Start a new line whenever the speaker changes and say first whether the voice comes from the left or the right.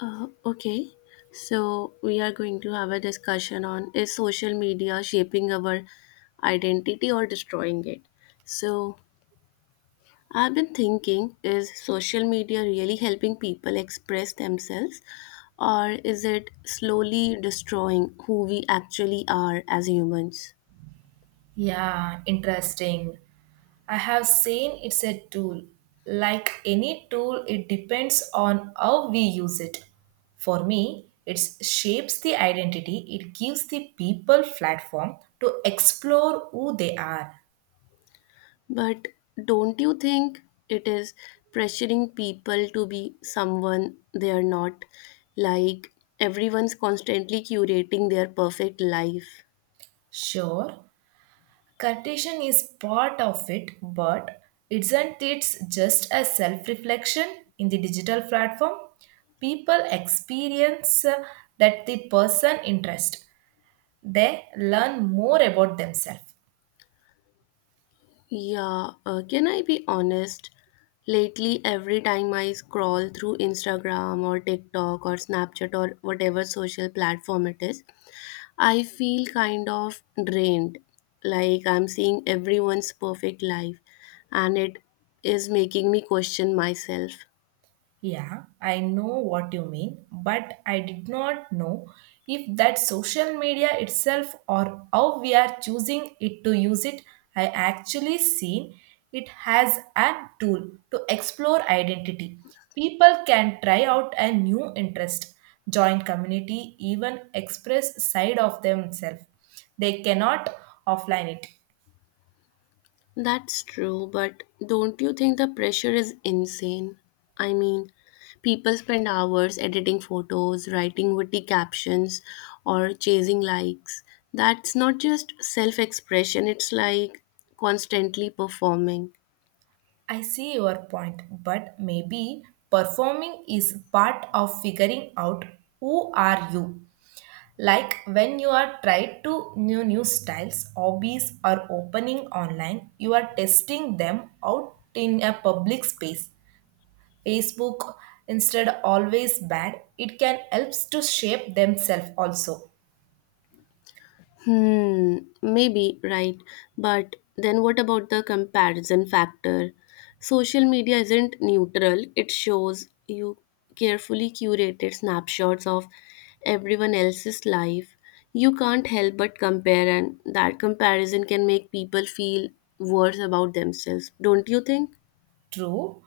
left: Okay, so we are going to have a discussion on is social media shaping our identity or destroying it? So, I've been thinking is social media really helping people express themselves or is it slowly destroying who we actually are as humans?
right: Yeah, interesting. I have seen it's a tool. Like any tool, it depends on how we use it. For me, it shapes the identity, it gives the people platform to explore who they are.
left: But don't you think it is pressuring people to be someone they are not? Like everyone's constantly curating their perfect life.
right: Sure, Cartesian is part of it, but isn't it just a self reflection in the digital platform? People experience that the person interest. They learn more about themselves.
left: Yeah, can I be honest? Lately, every time I scroll through Instagram or TikTok or Snapchat or whatever social platform it is, I feel kind of drained. Like I'm seeing everyone's perfect life, and it is making me question myself.
right: Yeah, I know what you mean, but I did not know if that social media itself or how we are choosing it to use it, I actually seen it has a tool to explore identity. People can try out a new interest, join community, even express side of themselves. They cannot offline it.
left: That's true, but don't you think the pressure is insane? I mean, people spend hours editing photos, writing witty captions, or chasing likes. That's not just self expression, it's like constantly performing.
right: I see your point, but maybe performing is part of figuring out who are you. Like when you are tried to new styles, hobbies are opening online, you are testing them out in a public space. Facebook instead always bad, it can helps to shape themselves also.
left: Hmm, Maybe, right. But then what about the comparison factor? Social media isn't neutral, it shows you carefully curated snapshots of everyone else's life. You can't help but compare, and that comparison can make people feel worse about themselves, don't you think?
right: True,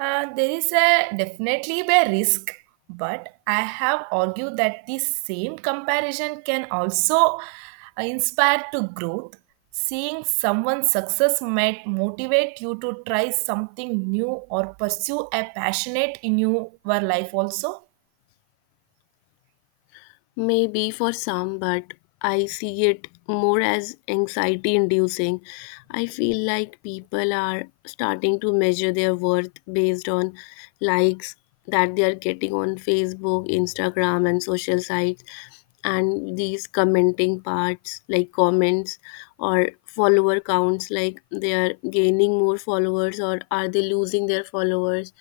right: there is a definitely a risk, but I have argued that the same comparison can also inspire to growth. Seeing someone's success might motivate you to try something new or pursue a passionate in your life also.
left: Maybe for some, but I see it more as anxiety inducing. I feel like people are starting to measure their worth based on likes that they are getting on Facebook, Instagram, and social sites and these commenting parts like comments or follower counts like they are gaining more followers or are they losing their followers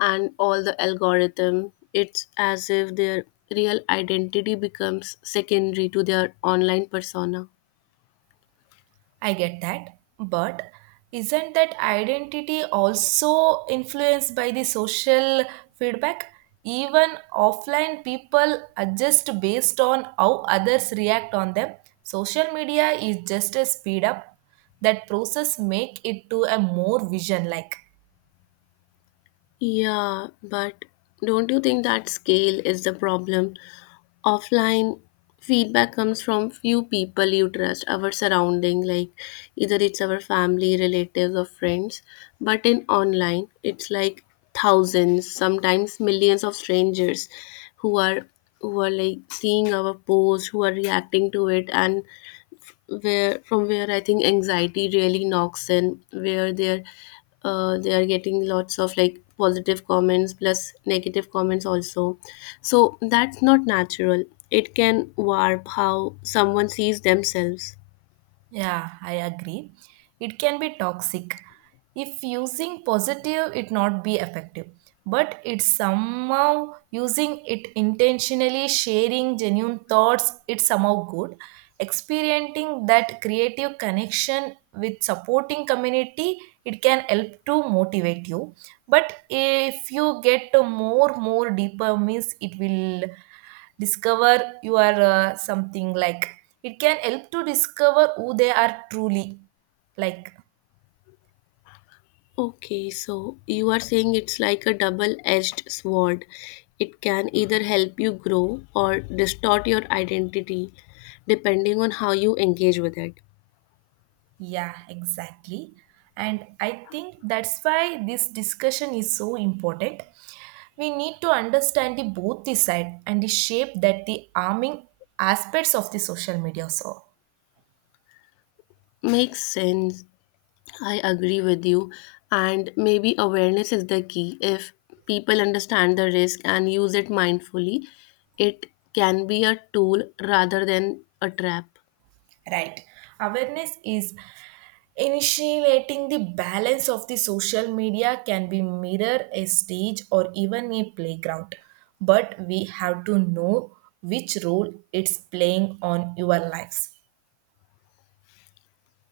left: and all the algorithm it's as if their real identity becomes secondary to their online persona.
right: I get that. But isn't that identity also influenced by the social feedback? Even offline people adjust based on how others react on them. Social media is just a speed up that process make it to a more vision like.
left: Yeah, but don't you think that scale is the problem? Offline feedback comes from few people you trust, our surrounding, like either it's our family, relatives, or friends. But in online, it's like thousands, sometimes millions of strangers who are who are like seeing our post, who are reacting to it and where from where I think anxiety really knocks in, where they're they are getting lots of like positive comments plus negative comments also. So that's not natural. It can warp how someone sees themselves.
right: Yeah, I agree. It can be toxic. If using positive, it not be effective. But it's somehow using it intentionally, sharing genuine thoughts, it's somehow good. Experiencing that creative connection with supporting community, it can help to motivate you. But if you get to more, more deeper means, it will discover you are something like it can help to discover who they are truly like.
left: Okay, so you are saying it's like a double-edged sword. It can either help you grow or distort your identity depending on how you engage with it.
right: Yeah, exactly, and I think that's why this discussion is so important. We need to understand the both the side and the shape that the arming aspects of the social media saw.
left: Makes sense. I agree with you. And maybe awareness is the key. If people understand the risk and use it mindfully, it can be a tool rather than a trap.
right: Right. Awareness is initiating the balance of the social media can be mirror a stage or even a playground, but we have to know which role it's playing on your lives.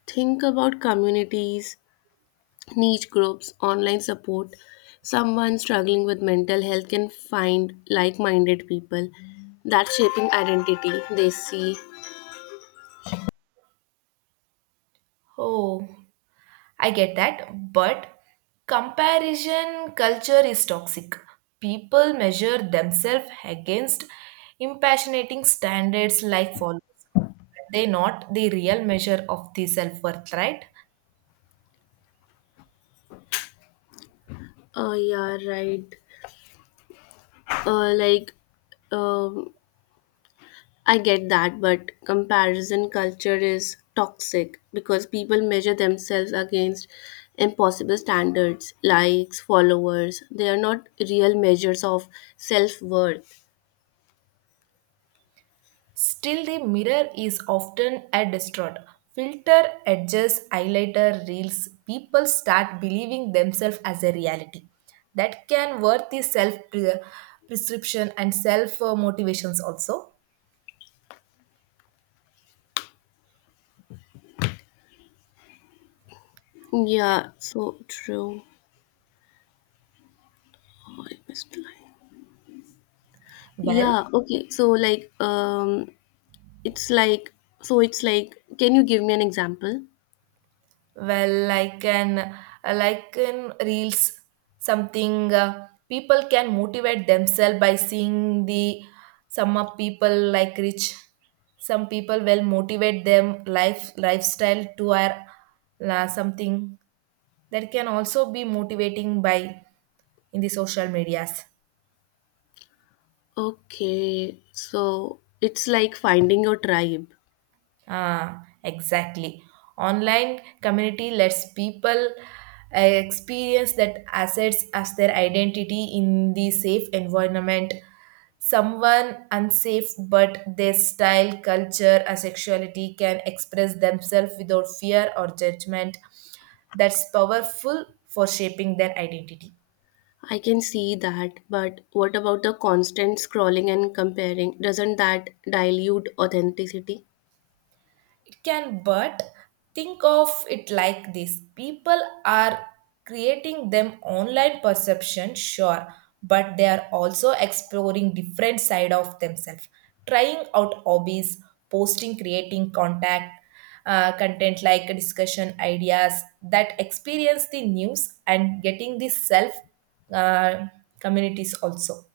left: Think about communities, niche groups, online support. Someone struggling with mental health can find like minded people that shaping identity they see.
right: Oh, I get that, but comparison culture is toxic. People measure themselves against impassionating standards like followers. They not the real measure of the self worth, right?
left: Oh, yeah, right. Uh, like, um, I get that, but comparison culture is toxic because people measure themselves against impossible standards, likes, followers. They are not real measures of self worth.
right: Still, the mirror is often a distraught. Filter, edges, highlighter, reels, people start believing themselves as a reality. That can worth the self prescription and self motivations also.
left: Yeah, so true. Oh, I missed the line.
right: Well,
left: Yeah, okay. So it's like it's like can you give me an example?
right: Well, like an like in reels, something people can motivate themselves by seeing the some of people like rich. Some people will motivate them life lifestyle to our la something that can also be motivating by in the social medias.
left: Okay. So it's like finding your tribe.
right: Ah, exactly. Online community lets people experience that assets as their identity in the safe environment. Someone unsafe, but their style, culture, or sexuality can express themselves without fear or judgment. That's powerful for shaping their identity.
left: I can see that, but what about the constant scrolling and comparing? Doesn't that dilute authenticity?
right: It can, but think of it like this people are creating them online perception, sure, but they are also exploring different side of themselves, trying out hobbies, posting, creating contact, content like discussion ideas that experience the news and getting the self, uh, communities also.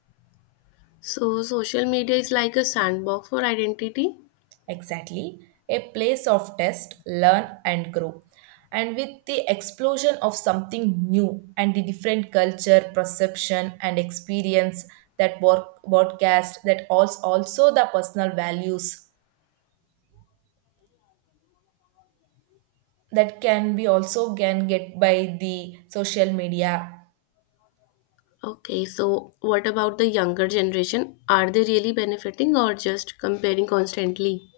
left: So, social media is like a sandbox for identity.
right: Exactly. A place of test, learn, and grow. And with the explosion of something new and the different culture, perception, and experience that work, broadcast, that also, also the personal values that can be also can get by the social media.
left: Okay, so what about the younger generation? Are they really benefiting or just comparing constantly?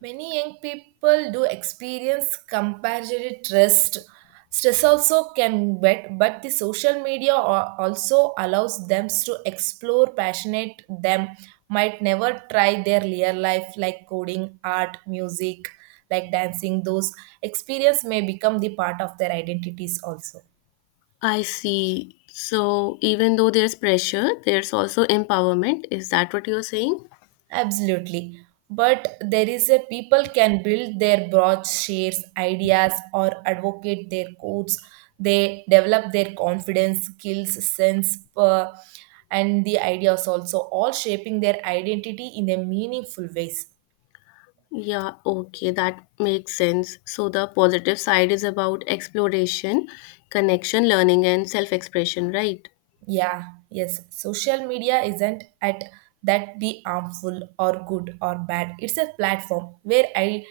right: Many young people do experience comparative stress. Stress also can get, but the social media also allows them to explore passionate them might never try their real life like coding, art, music, like dancing. Those experience may become the part of their identities also.
left: I see. So, even though there's pressure, there's also empowerment. Is that what you're saying?
right: Absolutely. But there is a people can build their broad shares, ideas, or advocate their codes. They develop their confidence, skills, sense, and the ideas also, all shaping their identity in a meaningful ways.
left: Yeah, okay, that makes sense. So the positive side is about exploration, connection, learning, and self expression, right?
right: Yeah, yes. Social media isn't at that be harmful or good or bad. It's a platform where I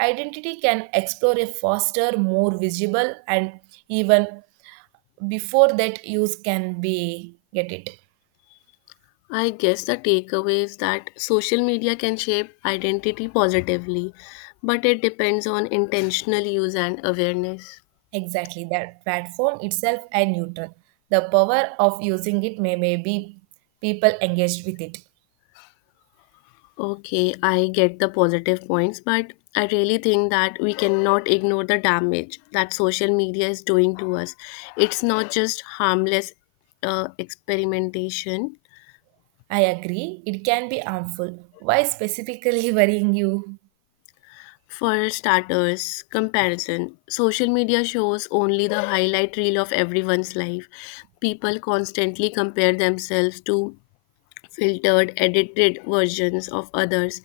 right: identity can explore a faster, more visible and even before that use can be get it.
left: I guess the takeaway is that social media can shape identity positively, but it depends on intentional use and awareness.
right: Exactly that platform itself and neutral the power of using it may be people engaged with it.
left: Okay, I get the positive points, but I really think that we cannot ignore the damage that social media is doing to us. It's not just harmless experimentation.
right: I agree it can be harmful. Why specifically worrying you?
left: For starters, comparison. Social media shows only the highlight reel of everyone's life. People constantly compare themselves to filtered, edited versions of others,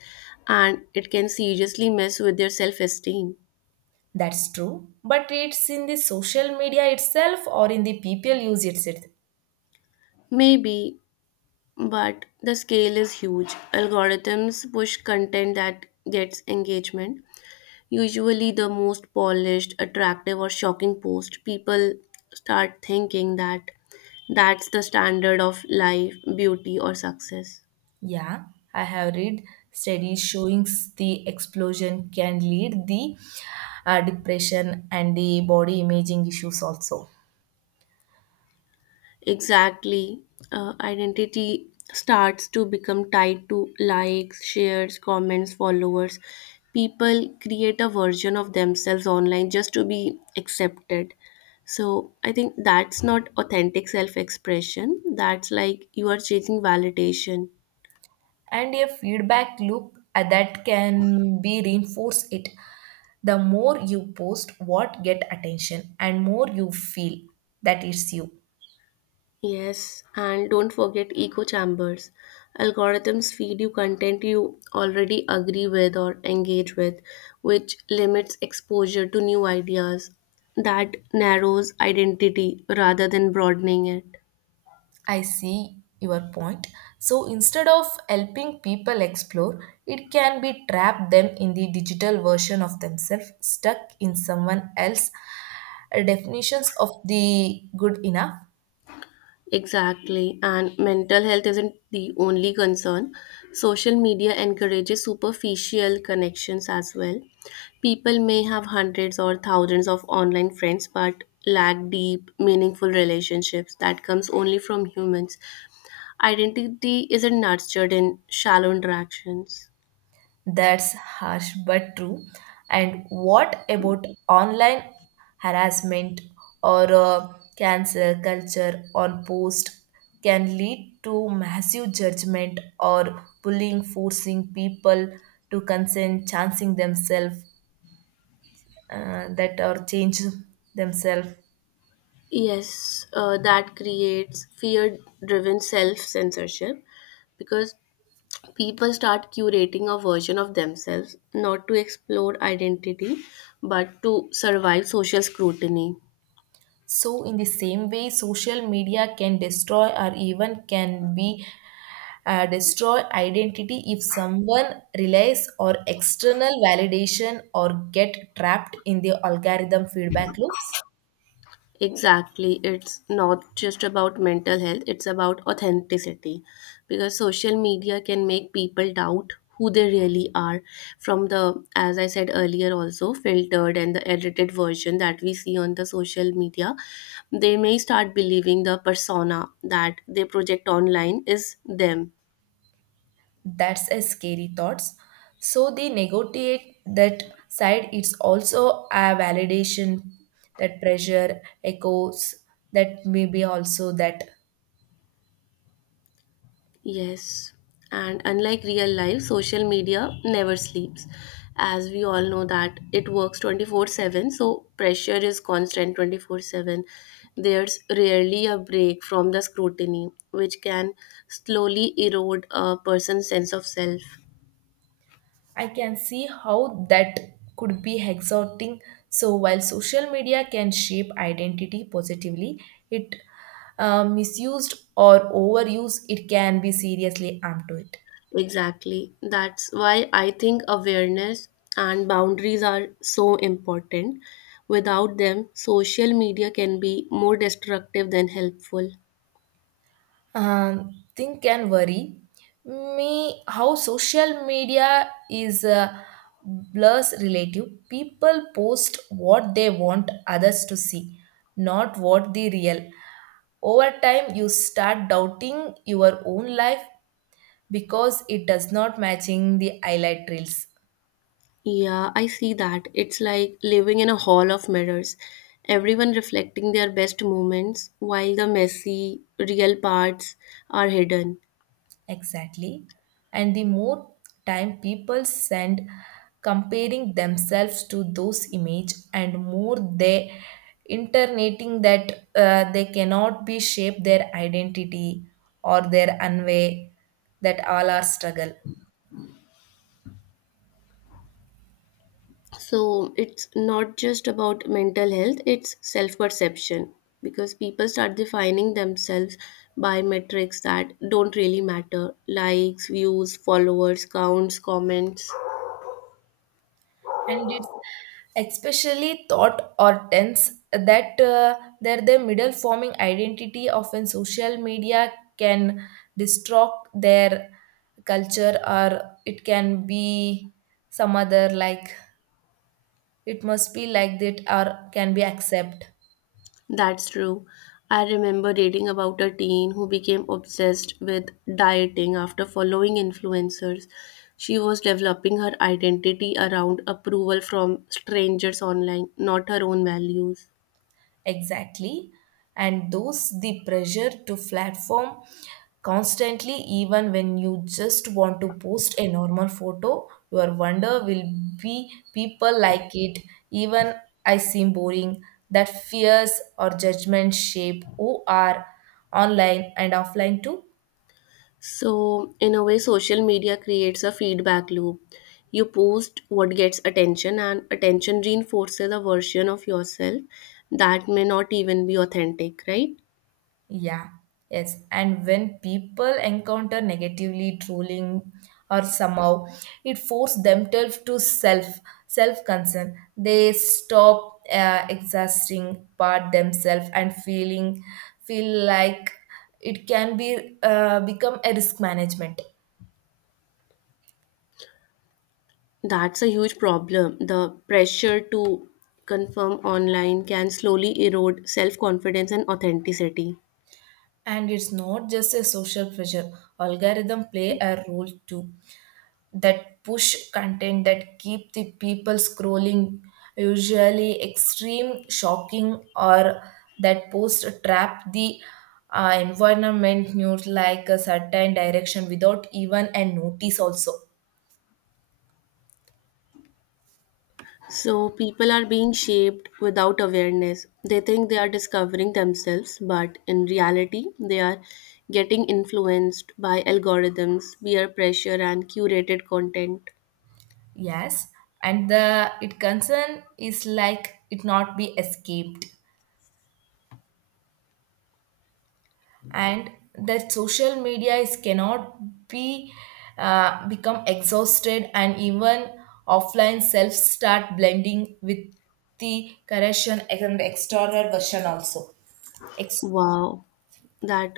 left: and it can seriously mess with their self esteem.
right: That's true, but it's in the social media itself or in the people use it.
left: Maybe, but the scale is huge. Algorithms push content that gets engagement, usually the most polished, attractive, or shocking post, people start thinking that that's the standard of life, beauty, or success.
right: Yeah, I have read studies showing the explosion can lead the depression and the body imaging issues also.
left: Exactly. Identity starts to become tied to likes, shares, comments, followers. People create a version of themselves online just to be accepted. So I think that's not authentic self expression. That's like you are chasing validation.
right: And a feedback loop, that can be reinforce it. The more you post what get attention and more you feel that it's you.
left: Yes, and don't forget echo chambers. Algorithms feed you content you already agree with or engage with, which limits exposure to new ideas. That narrows identity rather than broadening it.
right: I see your point. So instead of helping people explore, it can be trap them in the digital version of themselves stuck in someone else definitions of the good enough.
left: Exactly. And mental health isn't the only concern. Social media encourages superficial connections as well. People may have hundreds or thousands of online friends, but lack deep, meaningful relationships that comes only from humans. Identity isn't nurtured in shallow interactions.
right: That's harsh but true. And what about online harassment or cancel culture on post can lead to massive judgment or bullying, forcing people to consent, chancing themselves that or change themselves.
left: Yes, that creates fear driven self censorship because people start curating a version of themselves not to explore identity but to survive social scrutiny.
right: So, in the same way, social media can destroy or even can be destroy identity if someone relies on external validation or get trapped in the algorithm feedback loops.
left: Exactly, it's not just about mental health, it's about authenticity because social media can make people doubt who they really are. From the, as I said earlier, also filtered and the edited version that we see on the social media, they may start believing the persona that they project online is them.
right: That's a scary thoughts. So the negotiate that side it's also a validation that pressure echoes that maybe also that.
left: Yes, and unlike real life, social media never sleeps. As we all know that it works 24/7, so pressure is constant 24/7. There's rarely a break from the scrutiny, which can slowly erode a person's sense of self.
right: I can see how that could be exhausting. So, while social media can shape identity positively, it misused or overused, it can be seriously harm to it.
left: Exactly. That's why I think awareness and boundaries are so important. Without them, social media can be more destructive than helpful.
right: Think and worry me how social media is a blurs relative. People post what they want others to see, not what the real over time you start doubting your own life because it does not matching the highlight reels.
left: Yeah, I see that. It's like living in a hall of mirrors, everyone reflecting their best moments while the messy, real parts are hidden.
right: Exactly, and the more time people spend comparing themselves to those image and more they internating that they cannot be shape their identity or their unway that all are struggle.
left: So it's not just about mental health, it's self perception because people start defining themselves by metrics that don't really matter likes, views, followers, counts, comments.
right: And it's especially thought or tense that they're the middle forming identity often social media can distort their culture or it can be some other like it must be like that or can be accept.
left: That's true. I remember reading about a teen who became obsessed with dieting after following influencers. She was developing her identity around approval from strangers online, not her own values.
right: Exactly. And those the pressure to platform constantly, even when you just want to post a normal photo, your wonder will be people like it, even I seem boring. That fears or judgment shape who are online and offline too.
left: So, in a way, social media creates a feedback loop. You post what gets attention, and attention reinforces a version of yourself that may not even be authentic, right?
right: Yeah, yes. And when people encounter negatively trolling or somehow it forces themselves to self concern. They stop exhausting part themselves and feel like it can be become a risk management.
left: That's a huge problem. The pressure to confirm online can slowly erode self confidence and authenticity.
right: And it's not just a social pressure. Algorithm play a role too. That push content that keep the people scrolling usually extreme shocking or that post trap the environment news like a certain direction without even a notice also.
left: So, people are being shaped without awareness. They think they are discovering themselves, but in reality, they are getting influenced by algorithms, peer pressure, and curated content.
right: Yes, and the it concern is like it not be escaped, and that social media is cannot be become exhausted and even offline self start blending with the correction and external version also. Ex-
left: Wow, that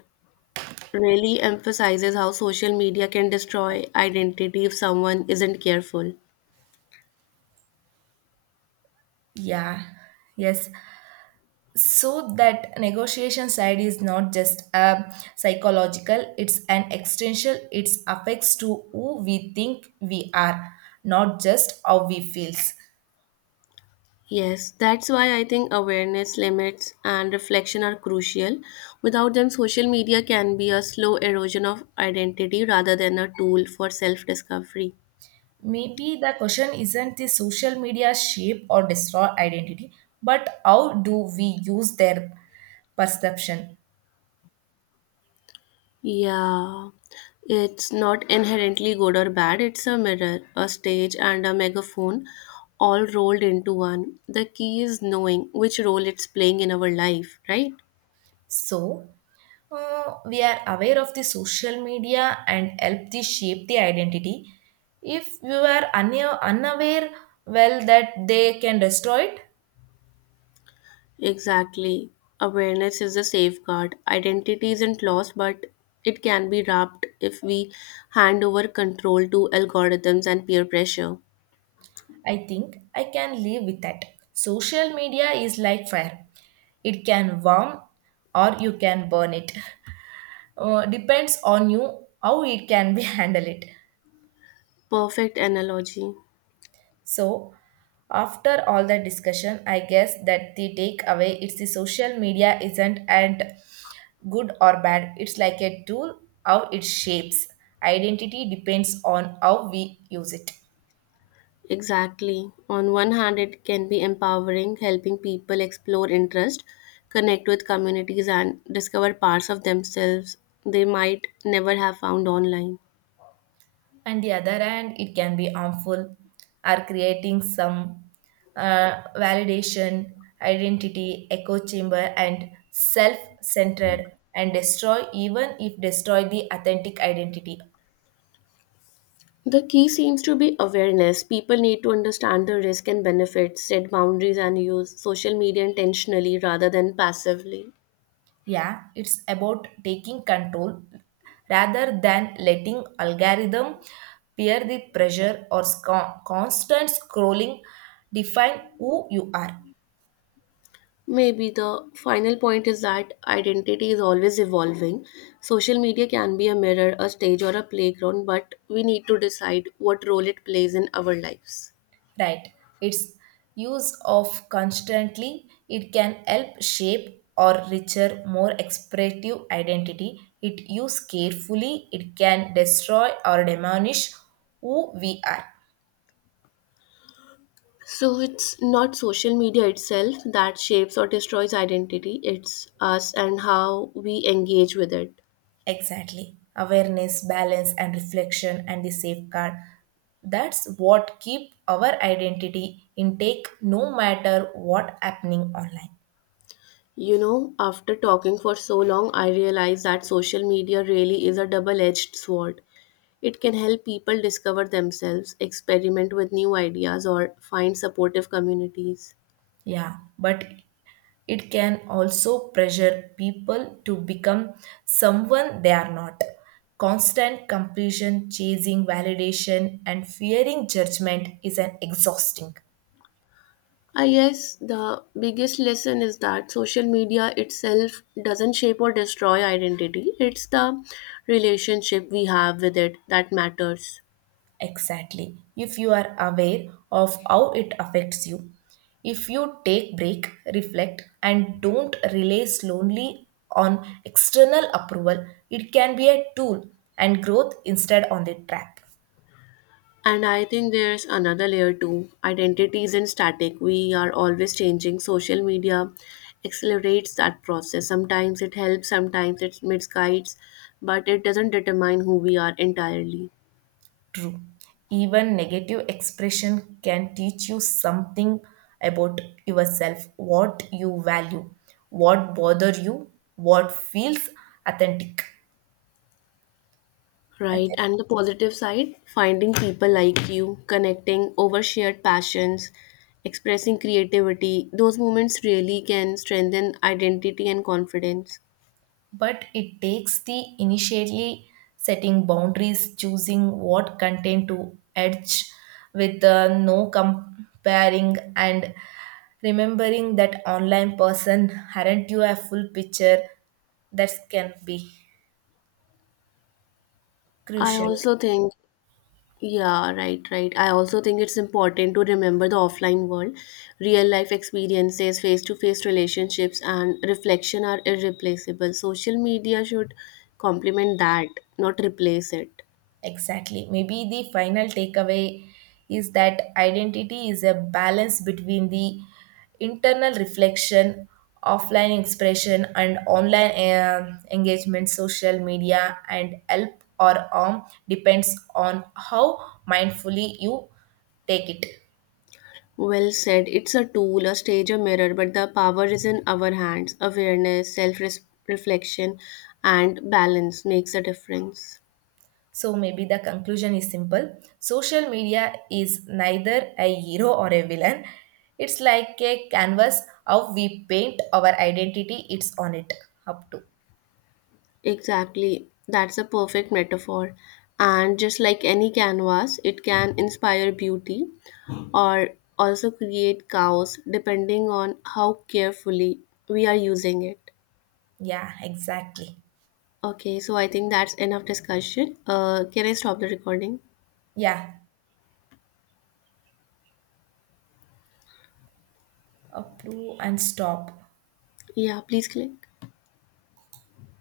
left: really emphasizes how social media can destroy identity if someone isn't careful.
right: yeah, yes, so that negotiation side is not just a psychological, it's an existential. It affects to who we think we are, not just how we feels.
left: Yes, that's why I think awareness, limits, and reflection are crucial. Without them, social media can be a slow erosion of identity rather than a tool for self discovery.
right: Maybe the question isn't the social media shape or destroy identity, but how do we use their perception?
left: Yeah, it's not inherently good or bad, it's a mirror, a stage, and a megaphone all rolled into one. The key is knowing which role it's playing in our life, right?
right: So, we are aware of the social media and help the shape the identity. If you are unaware, well, that they can destroy it.
left: Exactly. Awareness is a safeguard. Identity isn't lost, but it can be wrapped if we hand over control to algorithms and peer pressure.
right: I think I can live with that. Social media is like fire, it can warm or you can burn it. Depends on you how it can be handle it.
left: Perfect analogy.
right: So after all the discussion, I guess that the takeaway it's the social media isn't and good or bad, it's like a tool. How it shapes identity depends on how we use it.
left: Exactly. On one hand, it can be empowering, helping people explore interest, connect with communities, and discover parts of themselves they might never have found online.
right: And the other hand it can be harmful, are creating some validation identity echo chamber and self-centered and destroy even if destroy the authentic identity.
left: The key seems to be awareness. People need to understand the risk and benefits, set boundaries, and use social media intentionally rather than passively.
right: Yeah, it's about taking control rather than letting algorithm peer the pressure or constant scrolling define who you are.
left: Maybe the final point is that identity is always evolving. Social media can be a mirror, a stage, or a playground, but we need to decide what role it plays in our lives.
right: Right. Its use of constantly it can help shape or richer, more expressive identity. It used carefully, it can destroy or diminish who we are.
left: So it's not social media itself that shapes or destroys identity, it's us and how we engage with it.
right: Exactly. Awareness, balance, and reflection, and the safeguard. That's what keep our identity intake no matter what happening online.
left: You know, after talking for so long, I realize that social media really is a double edged sword. It can help people discover themselves, experiment with new ideas, or find supportive communities.
right: Yeah, but it can also pressure people to become someone they are not. Constant completion, chasing validation, and fearing judgment is an exhausting.
left: I guess the biggest lesson is that social media itself doesn't shape or destroy identity, it's the relationship we have with it that matters.
right: Exactly. If you are aware of how it affects you, if you take break, reflect, and don't rely solely on external approval, it can be a tool and growth instead on the trap.
left: And I think there's another layer too. Identity isn't static. We are always changing. Social media accelerates that process. Sometimes it helps, sometimes it misguides, but it doesn't determine who we are entirely.
right: True. Even negative expression can teach you something about yourself, what you value, what bother you, what feels authentic.
left: Right.
right: Okay.
left: And the positive side, finding people like you, connecting over shared passions, expressing creativity, those moments really can strengthen identity and confidence.
right: But it takes the initially setting boundaries, choosing what content to edge with no comparing and remembering that online person aren't you a full picture that can be
left: I
right: crucial.
left: also think Yeah, right. I also think it's important to remember the offline world. Real life experiences, face to face relationships, and reflection are irreplaceable. Social media should complement that, not replace it.
right: Exactly. Maybe the final takeaway is that identity is a balance between the internal reflection, offline expression, and online engagement, social media, and help or harm depends on how mindfully you take it.
left: Well said. It's a tool, a stage, a mirror, but the power is in our hands. Awareness, self reflection, and balance makes a difference.
right: So maybe the conclusion is simple. Social media is neither a hero or a villain. It's like a canvas how we paint our identity. It's on it up to.
left: Exactly. That's a perfect metaphor. And just like any canvas, it can inspire beauty or also create chaos depending on how carefully we are using it.
right: Yeah, exactly.
left: Okay, so I think that's enough discussion. Can I stop the recording?
right: Yeah, up to and stop.
left: Yeah, please click.